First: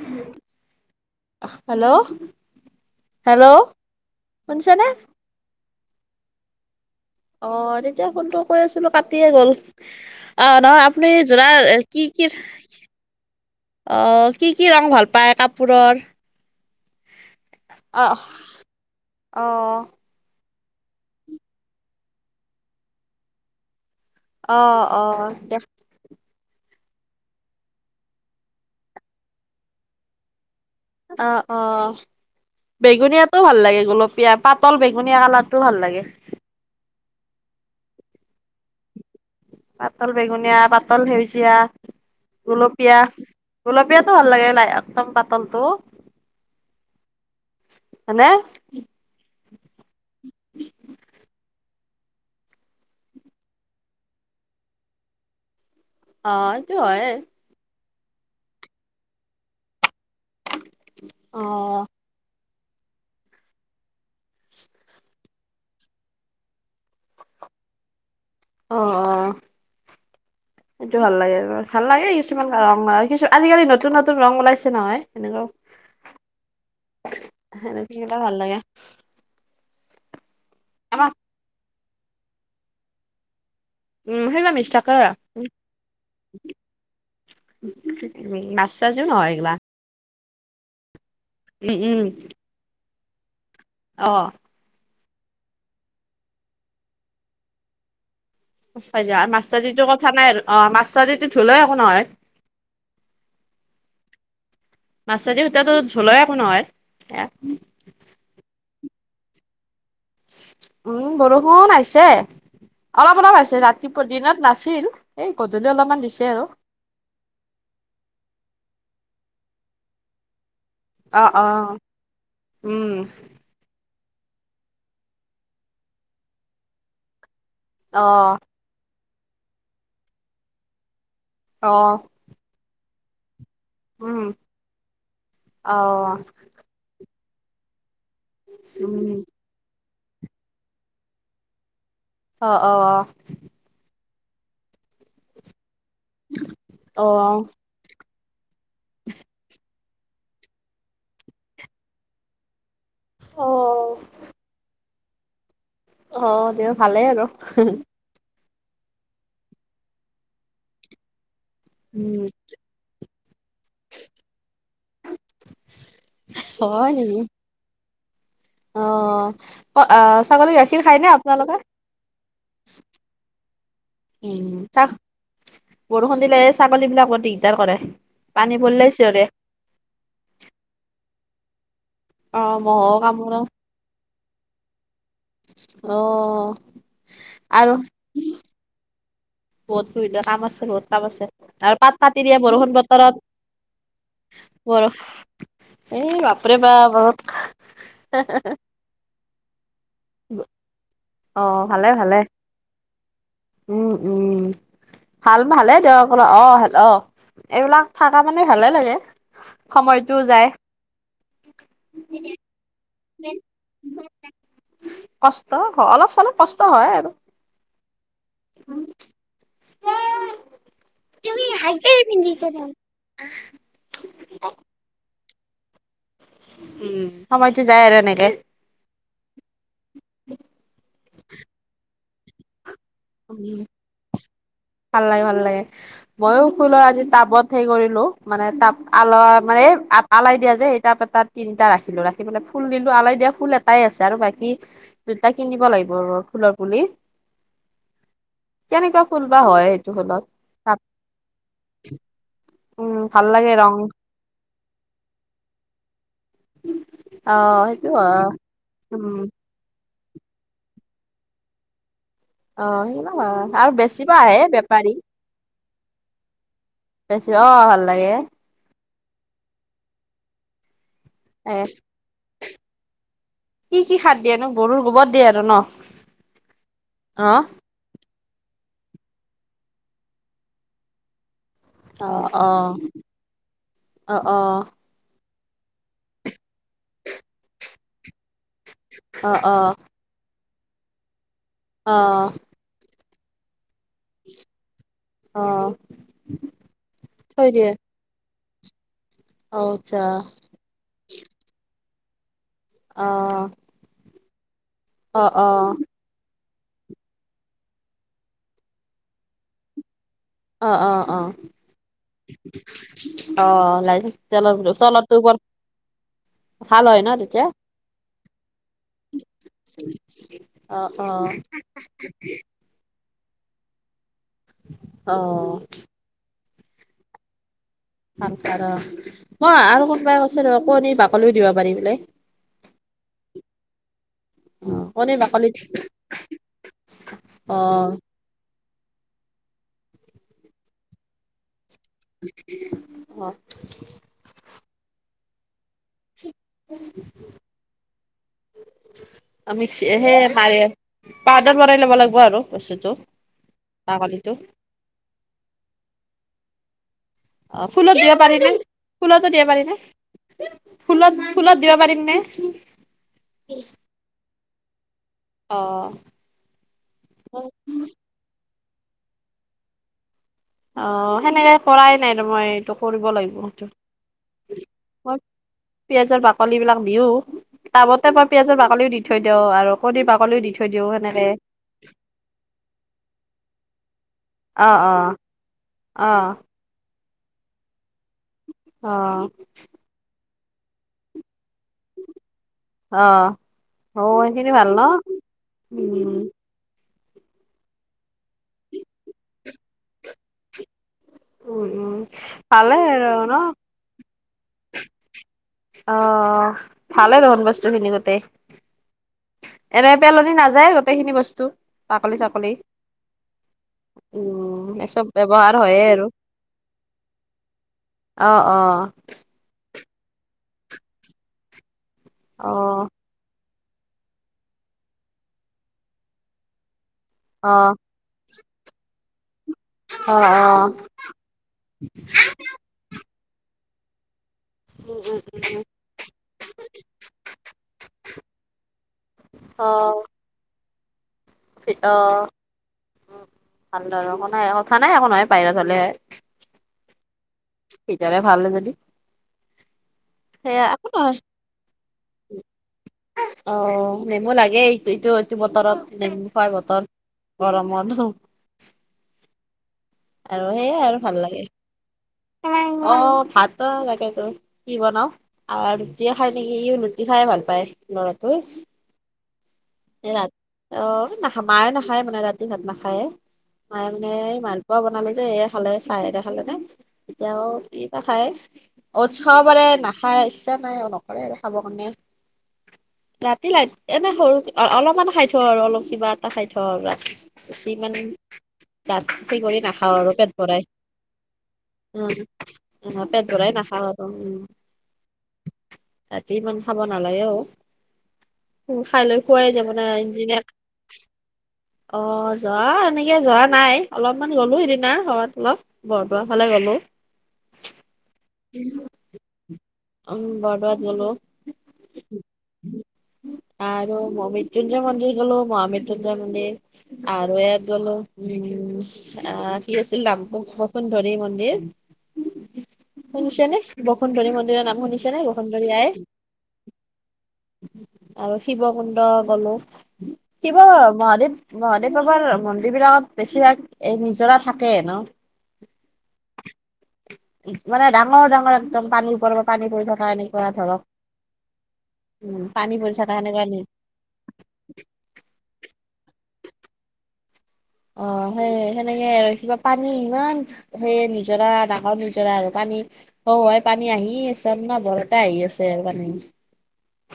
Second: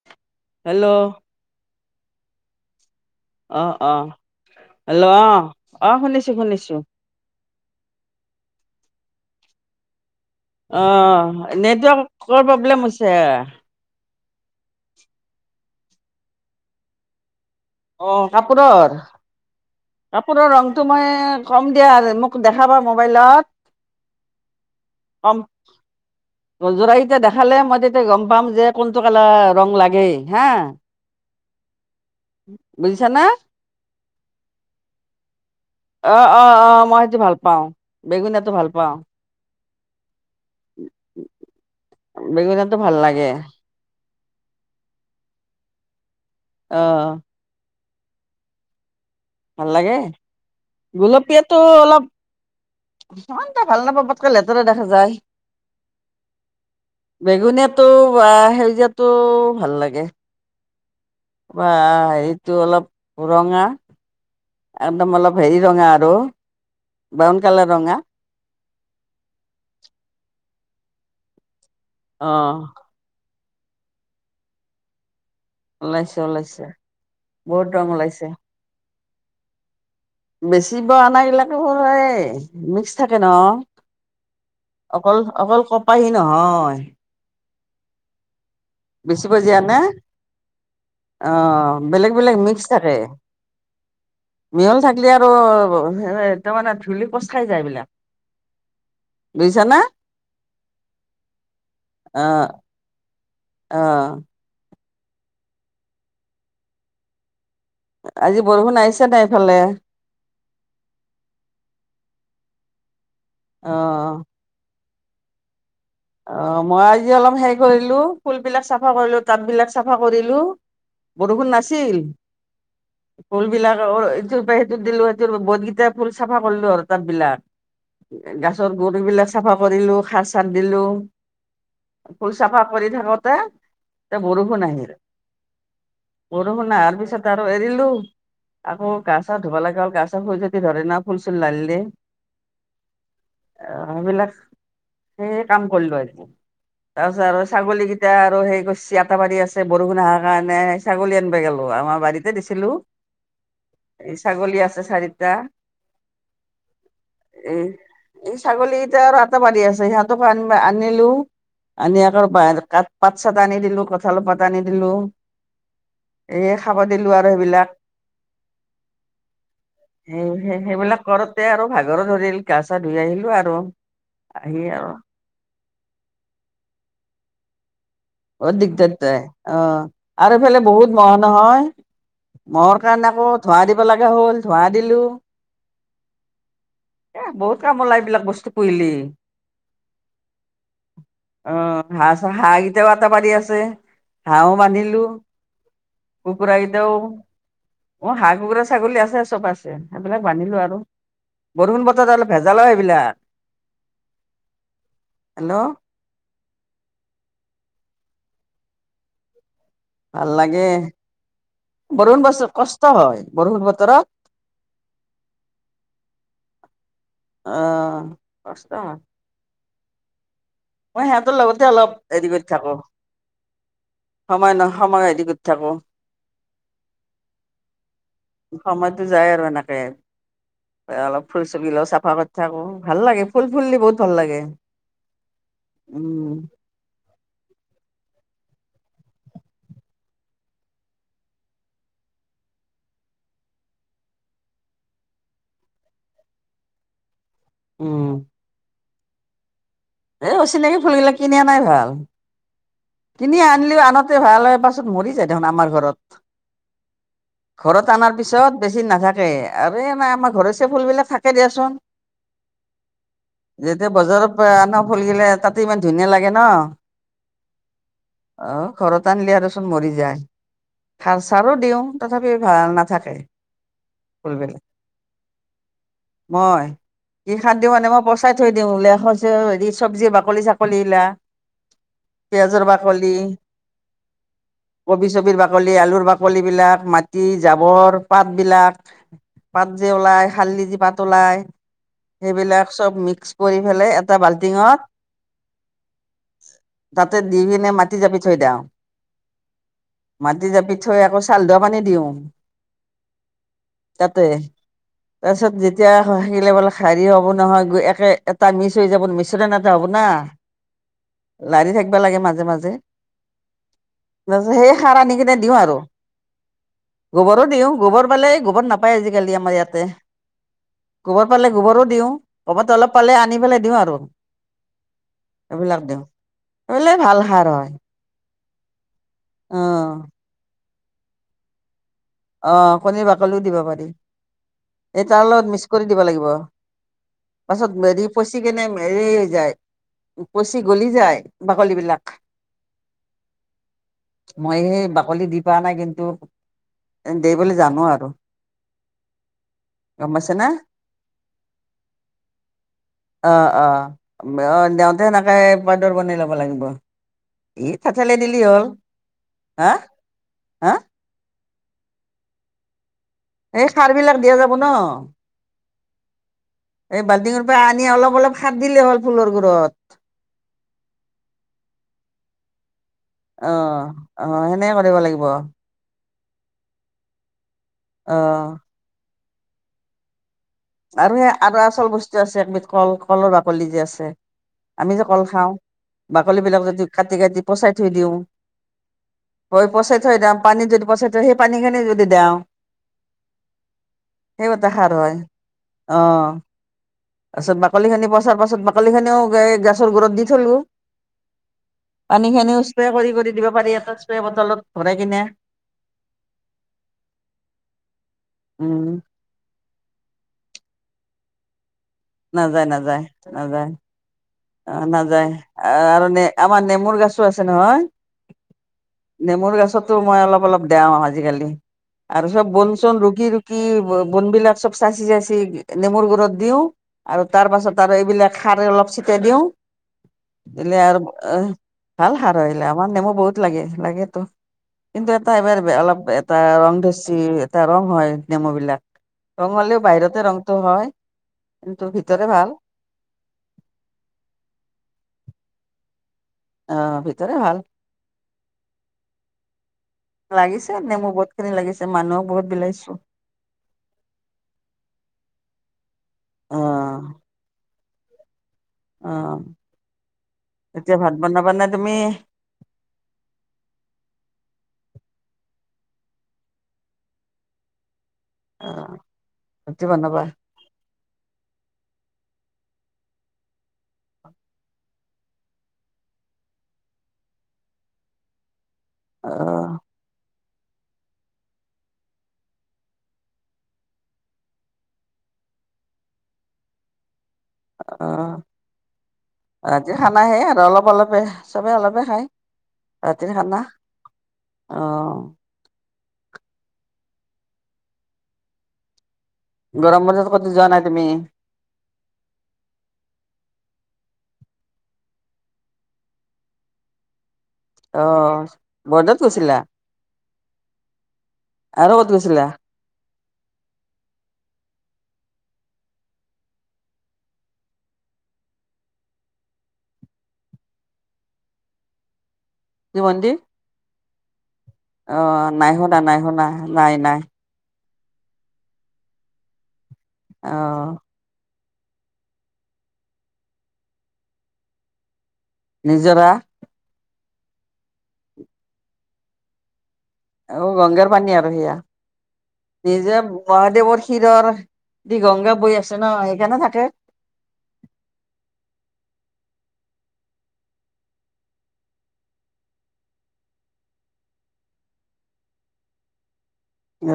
উম hello. Hello. Hello অ', অ', শুনিছানে হেল্ল' অ', অ', শুনিছোঁ, শুনিছোঁ। অ', তেতিয়া ফোনটো কৰি আছিলো, কাটিয়েই গ'ল। অহ, নহয় আপুনি অ', জোনাৰ কি কি নেটৱৰ্কৰ প্ৰব্লেম হৈছে অ', কি কি ৰঙ ভাল পায় কাপোৰৰ? অ', কাপোৰৰ? অ কাপোৰৰ ৰংটো মই ক'ম দিয়া, মোক দেখাবা মোবাইলত। অ', অ', দে [unintelligible] দেখুৱালে মই তেতিয়া গম পাম, যে কোনটো কালাৰৰ ৰং লাগেই, হা। অ', অ', বুজিছা না বেগুনীয়া টো ভাল লাগে, গুলপীয়া, পাতল বেগুনীয়া কালাৰটোও ভাল লাগে। অ', অ', অ', মই সেইটো ভাল পাওঁ, বেগুনীয়াটো ভাল পাওঁ। পাতল বেগুনীয়া, পাতল সেউজীয়া, বেঙুনীয়াটো ভাল গুলপীয়া। লাগে গুলপীয়া টোও ভাল লাগে, একদম পাতলটো। অ', অ'। হয়নে? ভাল লাগে? গুলপীয়াটো অলপ ইমান এটা ভাল নাপাওঁ, বৰকে লেতেৰা দেখা যায়। অ', সেইটো হয়। বেঙুনীয়াটো বা সেউজীয়াটো ভাল লাগে। অ বা এইটো অলপ ৰঙা। একদম, অলপ হেৰি ৰঙা আৰু। ব্ৰাউন কালাৰৰ ৰঙা। অ', অ', সেইটো ভাল লাগে। ভাল লাগে অ কিছুমান ৰং আৰু, কিছু আজিকালি নতুন নতুন ৰং ওলাইছে নহয়, এনেকুৱাও ওলাইছে ওলাইছে, বহুত ৰং সেনেকুৱা ওলাইছে। [unintelligible] বেচিব আমাক অনা বিলাকো এই মিক্স থাকে ন। উম সেইগিলা মিছ থাকে অকল, অকল কপাহী নহয়। নাছ [unintelligible] এইগিলা। অহ, উম উম বেলেগ বেলেগ মিক্স থাকে। অ'। মিহল থাকিলে আৰু তাৰ মানে ধূলি পচ খাই যায় এইবিলাক। [unintelligible] য মাছ চ বুজিছা না যটো কথা নাই আৰু, অ', মাছ [unintelligible] ধুলেও একো নহয়। অ অ'। [unintelligible] সূতাটো ধুলেও একো নহয়। আজি বৰষুণ আহিছেনে নাই ইফালে? উম, বৰষুণ আহিছে, অলপ অলপ আহিছে, ৰাতিপুৱা অ দিনত নাছিল। এই গধূলি অলপমান দিছ অ', মই আজি অলপ হেৰি কৰিলো, ফুল বিলাক চাফা কৰিলো, তাপ বিলাক চাফা কৰিলো। অ অ বৰষুণ নাছিল। উম ফুলবিলাক ইটোৰ পৰা সেইটো দিলো, সেইটোৰ বহুতকেইটা ফুল চাফা কৰিলো আৰু, তাপ বিলাক। অ গছৰ গুৰিবিলাক চাফা কৰিলো, সাৰ চাৰ দিলো। অ'। ফুল চাফা কৰি থাকোতে তে উম বৰষুণ আহিল অ বৰষুণ আহাৰ পিছত আৰু এৰিলো আকৌ উম গা চা ধব লাগা হল গা চা খুজতি ধৰে না ফুল চুল লাৰিলে অ অ অ অ সেইবিলাক সেই কাম কৰিলো আৰু অ তাৰপিছত অ আৰু ছাগলী কেই টা আৰু হে কৰিচি আটা বাৰী আছে বৰষুণ অহাৰ কাৰণে ছাগলী আনিব গলো আমাৰ বাৰীতে দিছিলো অ', এই ছাগলী আছে চাৰিটা অ তেওঁ ভালেই আৰু এই এই ছাগলীকটা আৰু আতে বাৰি আছে সিহঁতক আনিব আনিলো আনি উম, আকৌ কাত পাত চাত আনি দিলো কঁঠালৰ পাত আনি দিলো এইয়ে খাব হয় দিলো নেকি? আৰু সেইবিলাক অ অ সেই ছাগলী গাখীৰ সেইবিলাক খায়নে কৰোতে আপোনালোকে আৰু ভাগৰো ধৰিল গা চা ধুই আহিলো আৰু উ আহি আৰু বৰষুণ দিলে ছাগলী বিলাকে বৰ দিগদাৰ কৰে পানী বহুত পৰিলে দিগদাৰ তাই চিঞৰে অ আৰু এইফালে বহুত মহ নহয় অ', মহৰ ম'হো কাৰণে আকৌ কামোৰে ধোঁৱা দিব লগা হ'ল ধোঁৱা দিলো অ [inaudible] এ বহুত আৰু কাম ওলাই এইবিলাক বস্তু পুহিলি বহুত বিভিন্ন কাম আছে বহুত কাম আছে অ আৰু পাত কাটি হাঁহ দিয়া হাঁহ বৰষুণ কেইটাও আটা বতৰত ত পাৰি আছে হাঁহো বৰ বান্ধিলো এই বাপৰে বা বত মোৰ হাঁহ কুকুৰা ছাগলী আছে চব আছে সেইবিলাক বান্ধিলো আৰু অ বৰষুণ ভালে বতৰত ভালে অলপ ভেজাল হয় সেইবিলাক উম উম ভাল ভালে হেল্ল' দিয়ক অক অ অ এইবিলাক থাকা মানে ভালে লাগে। সময়টোও ভাল যায়। লাগে বৰণ বছ কষ্ট হয় বৰষুণ বতৰত কষ্ট অলপ চলপ কষ্ট হয় আৰু অ কষ্ট হয় উ [inaudible] মই হেতৰ লগতে অলপ হেৰিকৰি থাকো সময় নহ সময় এৰি ক'ত থাকো। উম সময়তো যায় আৰু এনেকে। সময়তো যায় আৰু এনেকে অলপ ফুল চুকি লও চাফা থাকো ভাল লাগে, ফুল ফুললে বহুত ভাল লাগে। ভাল লাগে ভাল লাগে, মইয়ো উম ফুলৰ আজি টাবত সে কৰিলো মানে টাব আলৰ মানে আলাই দিয়া যে সেই টাপ এটা তিনিটা ৰাখিলো ৰাখি মেলে ফুল দিলো, আলাই দিয়া ফুল এটা পাই আছে আৰু, বাকী দুটা কিনিব লাগিব আৰু ফুলৰ পুলি। উম কেনেকুৱা ফুল বা হয় সেইটো ফ এই অচিনাকি ফুলবিলাক কিনি অনাই ভাল। উম ভাল কিনি লাগে ৰং আনিলেওঁ আনতে ভাল হয়, পাছত মৰি যায় দেখোন আমাৰ ঘৰত। অ ঘৰত সেইটো অনাৰ হয় পিছত বেছি দিন উম। নাথাকে। আৰু নাই আমাৰ ঘৰচীয়া ফুলবিলাক থাকে দিয়াচোন। অ সেইবিলাক আৰু যেতিয়া বেচিব বজাৰ আহে পৰা আনা বেপাৰী ফুল গিলা তাতে ইমান ধুনীয়া লাগে ন। বেছ অ' ভাল লাগে। অ' ঘৰত আনিলি আৰু চোন মৰি যায়। সাৰ চাৰো এ দিওঁ তথাপি ভাল নাথাকে। কি কি সাৰ দিয়েনো ফুলবিলাক গৰুৰ গোৱৰ দিয়ে আৰু নহ। মই কি সাৰ দিওঁ মানে, মই পচ চাই থৈ দিওঁ [unintelligible] হেৰি চব্জি বাকলি চাকলী গিলা। অ', অ'। অ অ [unintelligible] কবি চবিৰ বাকলি আলুৰ বাকলি বিলাক মাটি জাৱৰ পাত বিলাক পাত অ যে ওলাই শাৰলি যে পাত ওলাই। অ অ সেইবিলাক চব মিক্স কৰি ফেলে এটা বাল্টিঙত অ', তাতে দি থৈ কিনে দিয়ে মাটি জাপি থৈ দেওঁ। অ আচ্ছা মাটি জাপি থৈ আকৌ চাউল ধোৱা পানী দিওঁ। অ'। তাতে, অ অ তাৰপিছত যেতিয়া। [unintelligible] শাৰী হ'ব নহয় গৈ একে এটা মিছ হৈ যাব মিশ্ৰন এটা হ'ব না। অ অ অ লাৰি থাকিবা লাগে মাজে, মাজে অ লাই [unintelligible] তেলৰ সেই সাৰ আনি তলৰটো কিনে বৰ দিওঁ আৰু। ভাল হয় ন তেতিয়া গোৱৰো দিওঁ, গোৱৰ পালে গোৱৰ নাপায় আজিকালি আমাৰ ইয়াতে। অ', অ'। গোৱৰতো অলপ পালে আনি পেলাই দিওঁ আৰু, অ এইবিলাক দিওঁ। [unintelligible] ভাল। সাৰ হয়। ভাল সাৰ অ, অ আৰু কোনোবাই কৈছে ৰ' আকৌ কণীৰ বাকলিও দিব পাৰি বোলে? অ' কণীৰ বাকলিও দিব পাৰি। অ এই কণী তাৰ লগত বাকলিত মিক্স কৰি দিব লাগিব, অ পাছত হেৰি পচি কিনে হেৰি হৈ যায় পচি গ'লি যায় বাকলি বিলাক। [unintelligible] মই সেই বাকলি দি পোৱা নাই কিন্তু, দে বুলি জানোঁ আৰু। আমি গম পাইছে [unintelligible] না সাৰে। পাউডাৰ বনাই ল'ব লাগিব আৰু বস্তুটো, বাকলিটো। তেনেকে পাউডাৰ বনাই ল'ব লাগিব। ই অ' ফুলত দিব থেঠেলি দিলি পাৰিনে হ'ল ফুলতো দিবা হা পাৰিনে? হা ফুলত, ফুলত দিব পাৰিম নে? এই সাৰবিলাক দিয়া যাব নহ, অ'। এই বাল্টিঙৰ পৰা আনি অলপ, অলপ সাৰ দিলে হ'ল ফুলৰ গুৰত। অ' সেনেকে কৰাই নাই [unintelligible] মই এইটো কৰিব লাগিব। অ, সেইটো অ সেনেকে কৰিব লাগিব। পিয়াঁজৰ বাকলি বিলাক দিওঁ তাবতে মই পিয়াঁজৰ বাকলিও দি থৈ দিওঁ আৰু কণীৰ বাকলিও দি থৈ দিওঁ আৰু সেনেকে সেই আৰু আচল বস্তু আছে একবিধ কল-কলৰ বাকলি যে আছে। অ', আমি যে অ', কল খাওঁ অ', বাকলি বিলাক যদি কাটি, কাটি পচাই থৈ দিওঁ? অ। পচে থৈ দাওঁ পানী যদি পচাই থৈ সেই পানী খিনি যদি দেওঁ? অ, অ সেইখিনি সেইও ভাল এটা নহ? সাৰ হয় অ তাৰপিছত বাকলি খিনি পচাৰ পাছত বাকলি খিনিও এই গাছৰ গুৰত দি থলো। উম, উম। পানী খিনিও ভালে স্প্ৰে আৰু কৰি, ন কৰি দিব পাৰি এটা স্প্ৰে বটলত ভৰাই কিনে। অহ ভালেই দেখোন বস্তুখিনি গোটেই। উম। এনে পেলনি নাযায় গোটেখিনি বস্তু। বাকলি চাকলি নাযায়, নাযায়, নাযায়। উম। অঁ, চব নাযায় ব্যৱহাৰ হয়ে আৰু আমাৰ নেমুৰ গছো আছে নহয়। অহ, অহ। তো মই অলপ অলপ দেও আজিকালি আৰু চব বন অ', চোন ৰুকি ৰুকি- কি বনবিলাক চব চাঁচি চাঁচি নেমুৰ গৰত দিওঁ। আৰু তাৰ পাছত অ', তাৰ এইবিলাক সাৰ অলপ চিত- দিওঁ, অ', অ'। দিলে আৰু ভাল শাক- ধৰিলে। আমাৰ নেমু বহুত লাগে, লাগেতো। কিন্তু এটা এবাৰ অলপ এটা ৰং ধৰচি, এটা ৰং হয় নেমু বিলাক। ৰং হলেও বাহিৰতে ৰংটো হয়। ই কিন্তু অঁ, ভিতৰে ভাল ভাল একো নাই, কথা নাই, একো নহয় বাহিৰত হ'লে। অঁ, ভিতৰে ভাল। ভিতৰে ভাল যদি। সেয়া লাগিছে একো নেমু নহয় বহুত খিনি লাগিছে, মানুহক বহুত বিলাইছো। অঁ, নেমু লাগে এইটো এইটো বতৰত। নেমু খোৱা অ বতৰ গৰমত হুহ। অঁ, এতিয়া ভাত বনাবা না তুমি? অঁ, ভাত লাগে তো কি বনাওঁ। আ ৰুটিয়ে খাই নেকি, ইও ৰুটি খাই ভাল পায়। লৰাটোই? অ ৰুটি এ বনাবা ৰাত- অঁ, নাখা মাই নাখায় মানে ৰাতি ভাত নাখায়। মায়ে মানে এই মালপোৱা বনালে যে এ খালে, চাই এতিয়া খালেনে? এতিয়াও ই না খায় উৎটছ অ খাব পাৰে নাখায়, ইচ্ছা নাই অঁ ন? কৰে আৰু খাবৰ কাৰণে। ৰাতি লাইট এনে সৰু অলপমান খাই থওঁ আৰু অলপ কিবা এটা খাই থওঁ আৰু ৰাতি। খিছি মানে অ ডাঁঠকে কৰি ৰাতিৰ নাখাও আৰু খানা পেট সেই ভৰাই। অলপে, চবে অলপ- উম, আহ পেট ভৰাই নাখাওঁ আৰু উম। অ ৰাতি ইমান খাব নালাগে অঁ, উম খাই লৈ- খোৱাই যাব না গৰম বন্ধত ক'তো ইঞ্জিনিয়াক- যোৱা নাই তুমি অঁ, যোৱা এনেকে যোৱা নাই, অলপমান গলো সেইদিনা ঘৰত অলপ বৰদোৱা। ভালে গ'লো। অঁ, বৰদোৱাত গৈছিলা? উম, বৰদোৱাত আৰু ক'ত গৈছিলা গলো। আৰু মৃত্যুঞ্জয় মন্দিৰ গলো, মহা মৃত্যুঞ্জয় মন্দিৰ। আৰু ইয়াত গলো উম- আহ কি আছিল নাম বসুন্ধৰি মন্দিৰ। কি শুনিছেনে বসুন্ধনী মন্দিৰৰ নাম? শুনিছে নে অঁ, বসুন্ধৰী নাই আই শুনা, নাই শুনা, নাই, নাই। আৰু শিৱ কুণ্ড গলো। শিৱ অ মহাদেৱ- মহাদেৱ বাবাৰ মন্দিৰ বিলাকত বেছিভাগ এই নিজৰা থাকে ন। নিজৰা। মানে ডাঙৰ ডাঙৰ একদম পানী ওপৰৰ পৰা পানী পৰি থকা এনেকুৱা অ', ধৰক গংগাৰ পানী আৰু সেয়া, উম পানী পৰি থকা এইজে সেনেকুৱা নি মহাদেৱৰ শিৰৰ দি গংগা বৈ আছে ন, সেইকাৰণে থাকে। অ', সেই সেনেকে আৰু কিবা পানী ইমান সেই নিজৰা, ডাঙৰ নিজৰা আৰু পানী। অ', হয় পানী আহি আছে, আপোনাৰ বৰতে আহি আছে আৰু পানী।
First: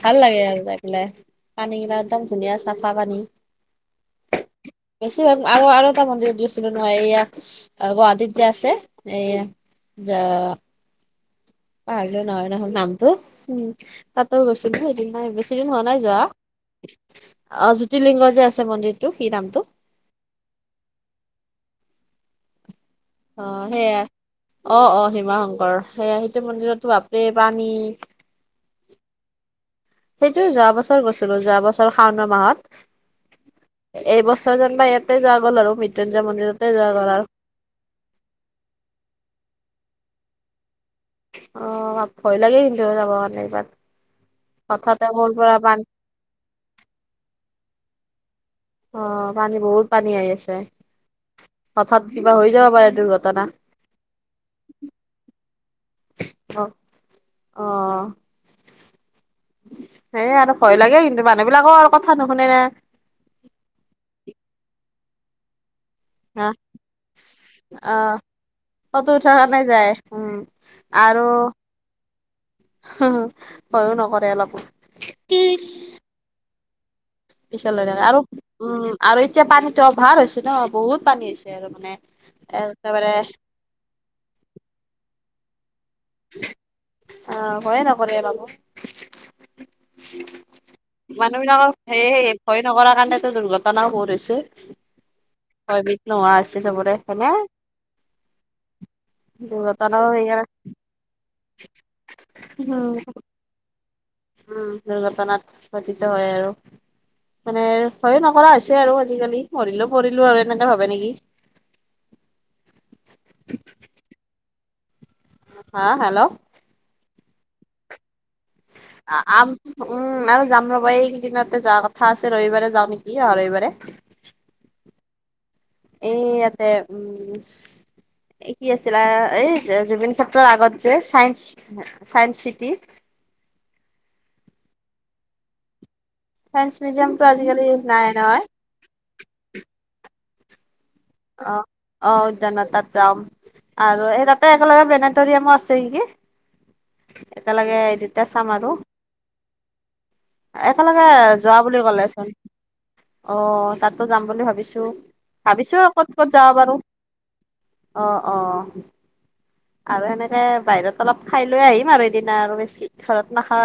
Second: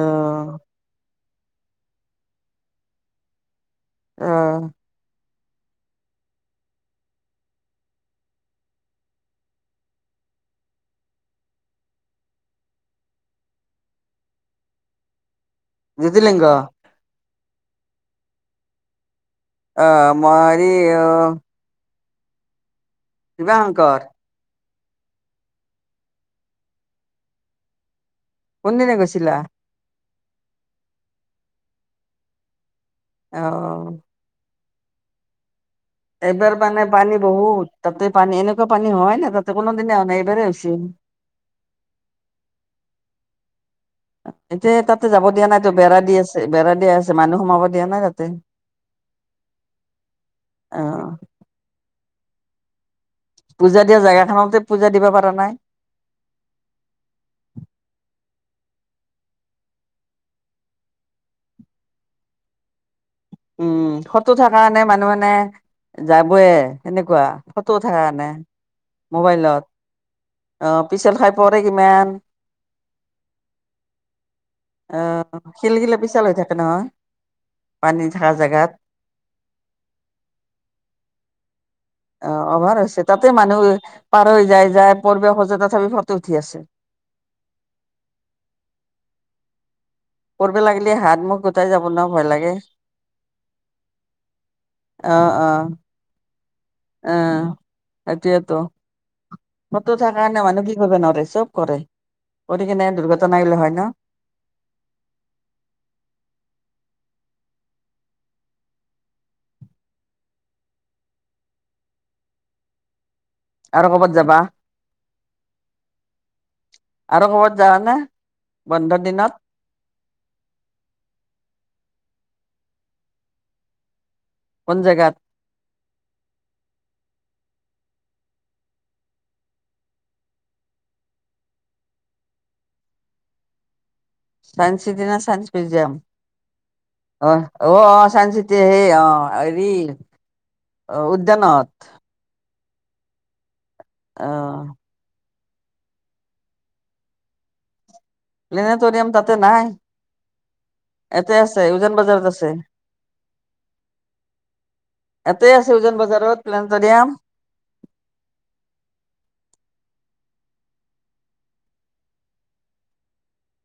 ভাল লাগে আৰু যাই পেলাই, পানীবিলাক একদম ধুনীয়া চাফা পানী। অ'। আৰু আৰু এটা মন্দিৰত গৈছিলোঁ নহয়, এইয়া গুৱাহাটীত যে আছে এইয়া। যে পাহৰিলো নহয় নহয়, নামটো। উম্, তাতো গৈছিলোঁ এদিন মছ বেছিদিন হোৱা নাই যোৱা। জ্যোতিলিংগ অ', জ্যোতি লিংগযে আছে মন্দিৰটো কি নামটো। অ', মৰি অ'। অ', শিৱাশংকৰ সেয়াই। অ', অ', হিমা শংকৰ। সেয়াই সেইতো মন্দিৰতো বাপৰেই পানী। কোনদিনা গৈছিলা। সেইটো যোৱা বছৰ গৈছিলোঁ। যোৱা বছৰ শাওনা মাহত। অ এইবছ তে জানিবা ইয়াতে যোৱা গ'ল আৰু মৃত্যুঞ্জয় এইবাৰ মন্দিৰতে মানে যোৱা গ'ল পানী আৰু বহুত, তাতে পানী এনেকুৱা পানী হোৱাই নাই। তাতে কোনাদিনা হোৱা নাই, এইবাৰ হে হৈছে। অ', ভয় লাগে কিন্তু যাব কাৰনে এইবাৰ। এতিয়া হঠাতে তাতে যাব ক'ৰ দিয়া পৰা নাই তো, পানী বেৰা দি আছে। বেৰা দিয়া আছেস মানুহ সোমাব দিয়া নাই তাতে। অ', পানী বহুত পানী আহি আছে। অ হঠাৎ কিবা হৈ যাব পাৰে দুৰ্ঘটনা। পূজা দিয়া জেগাখনতে পূজা দিব পৰা নাই। অ', অ'। সেইয়াই আৰু ভয় লাগে, কিন্তু মানুহ বিলাকৰ আৰু কথা নুশুনে না। উম্, ফটো উঠা কাৰণে মানুহ মানে হা যাবয়ে, সেনেকুৱা। ফটো উঠা অ কাৰনে। ফটো উঠাৰ কাৰণে মোবাইলত, যায় উম অ'পিচল আৰু খাই পৰে কিমান। ভয়ো নকৰে অলপো অ', শিলগিলা পিচল হৈ থাকে নহয়। পিছল হৈ পানী থাকে আৰু থকা জেগাত উম্, আৰু এতিয়া পানীতো অভাৰ হৈছে ন। বহুত পানী হৈছে আৰু মানে। অ', অভাৰ হৈছে। একেবাৰে তাতে মানুহ পাৰ হৈ যায় যায় পৰিব খোজ, তথাপি ফটো উঠি আছে। অ', ভয়ে নকৰে অলপো। পৰিব লাগিলে হাত মুখ মানুহ গোটাই বিলাকৰ যাব ন সেয়ে লাগে ভয় নকৰা কাৰণেতো দুৰ্ঘটনাও বহুত হৈছে। অ', অ'। নোহোৱা‌ হৈছে চব, অ হয়নে। সেইটোয়েতো ফটো দুৰ্ঘটনাও উঠা কাৰণে সেইকাৰণে মানুহ কি কৰিব নোৱাৰে, চব কৰে কৰি কিনে দুৰ্ঘটনাগিলা হয় ন। উম্, দুৰ্ঘটনাত পটিত হয় আৰু। মানে ভয়ে নকৰা হৈছে আৰু আজিকালি, পৰিলেও পৰিলো আৰু এনেকে ভাবে নেকি? [unintelligible] আৰু ক'বাত যাবা। হা হেল্ল'। আৰু ক'ৰবাত যাৱানে? অ', আম উম্, আৰু যাম ৰ'বা। এইকেইদিনতে যোৱা কথা আছে। ৰবিবাৰে যাওঁ নেকি অহা ৰবিবাৰে? কোন জেগাত? এই ইয়াতে, উম্! এই কি আছিলে, এই জুবিন ক্ষেত্ৰৰ আগত যে science science city science city না চাইন্স মিউজিয়াম? চাইন্স মিউজিয়ামটো অহ, আজিকালি অ', নাই অ' চাইন্স নহয় চিটি হে অ', হেৰি অ উদ্যানত! অ', উদ্যানত তাত যাম, আৰু এই অ তাতে একেলগে প্লেনে টৰিয়ামো আছে নেকি, একেলগে এদিন প্লেনেটৰিয়াম তাতে নাই! একেলগে ইয়াতে যোৱা আছে বুলি উজান বজাৰত ক'লেচোন। আছে অ', তাতো যাম বুলি ভাবিছোঁ। ইয়াতে আছে ভাবিছোঁ আৰু উজান ক'ত, ক'ত বজাৰত যাবা পাৰোঁ। প্লেনেটৰিয়াম অ', অ'। আৰু সেনেকে বাহিৰত অলপ খাই লৈ আহিম আৰু সেইদিনা আৰু বেছি ঘৰত নাখা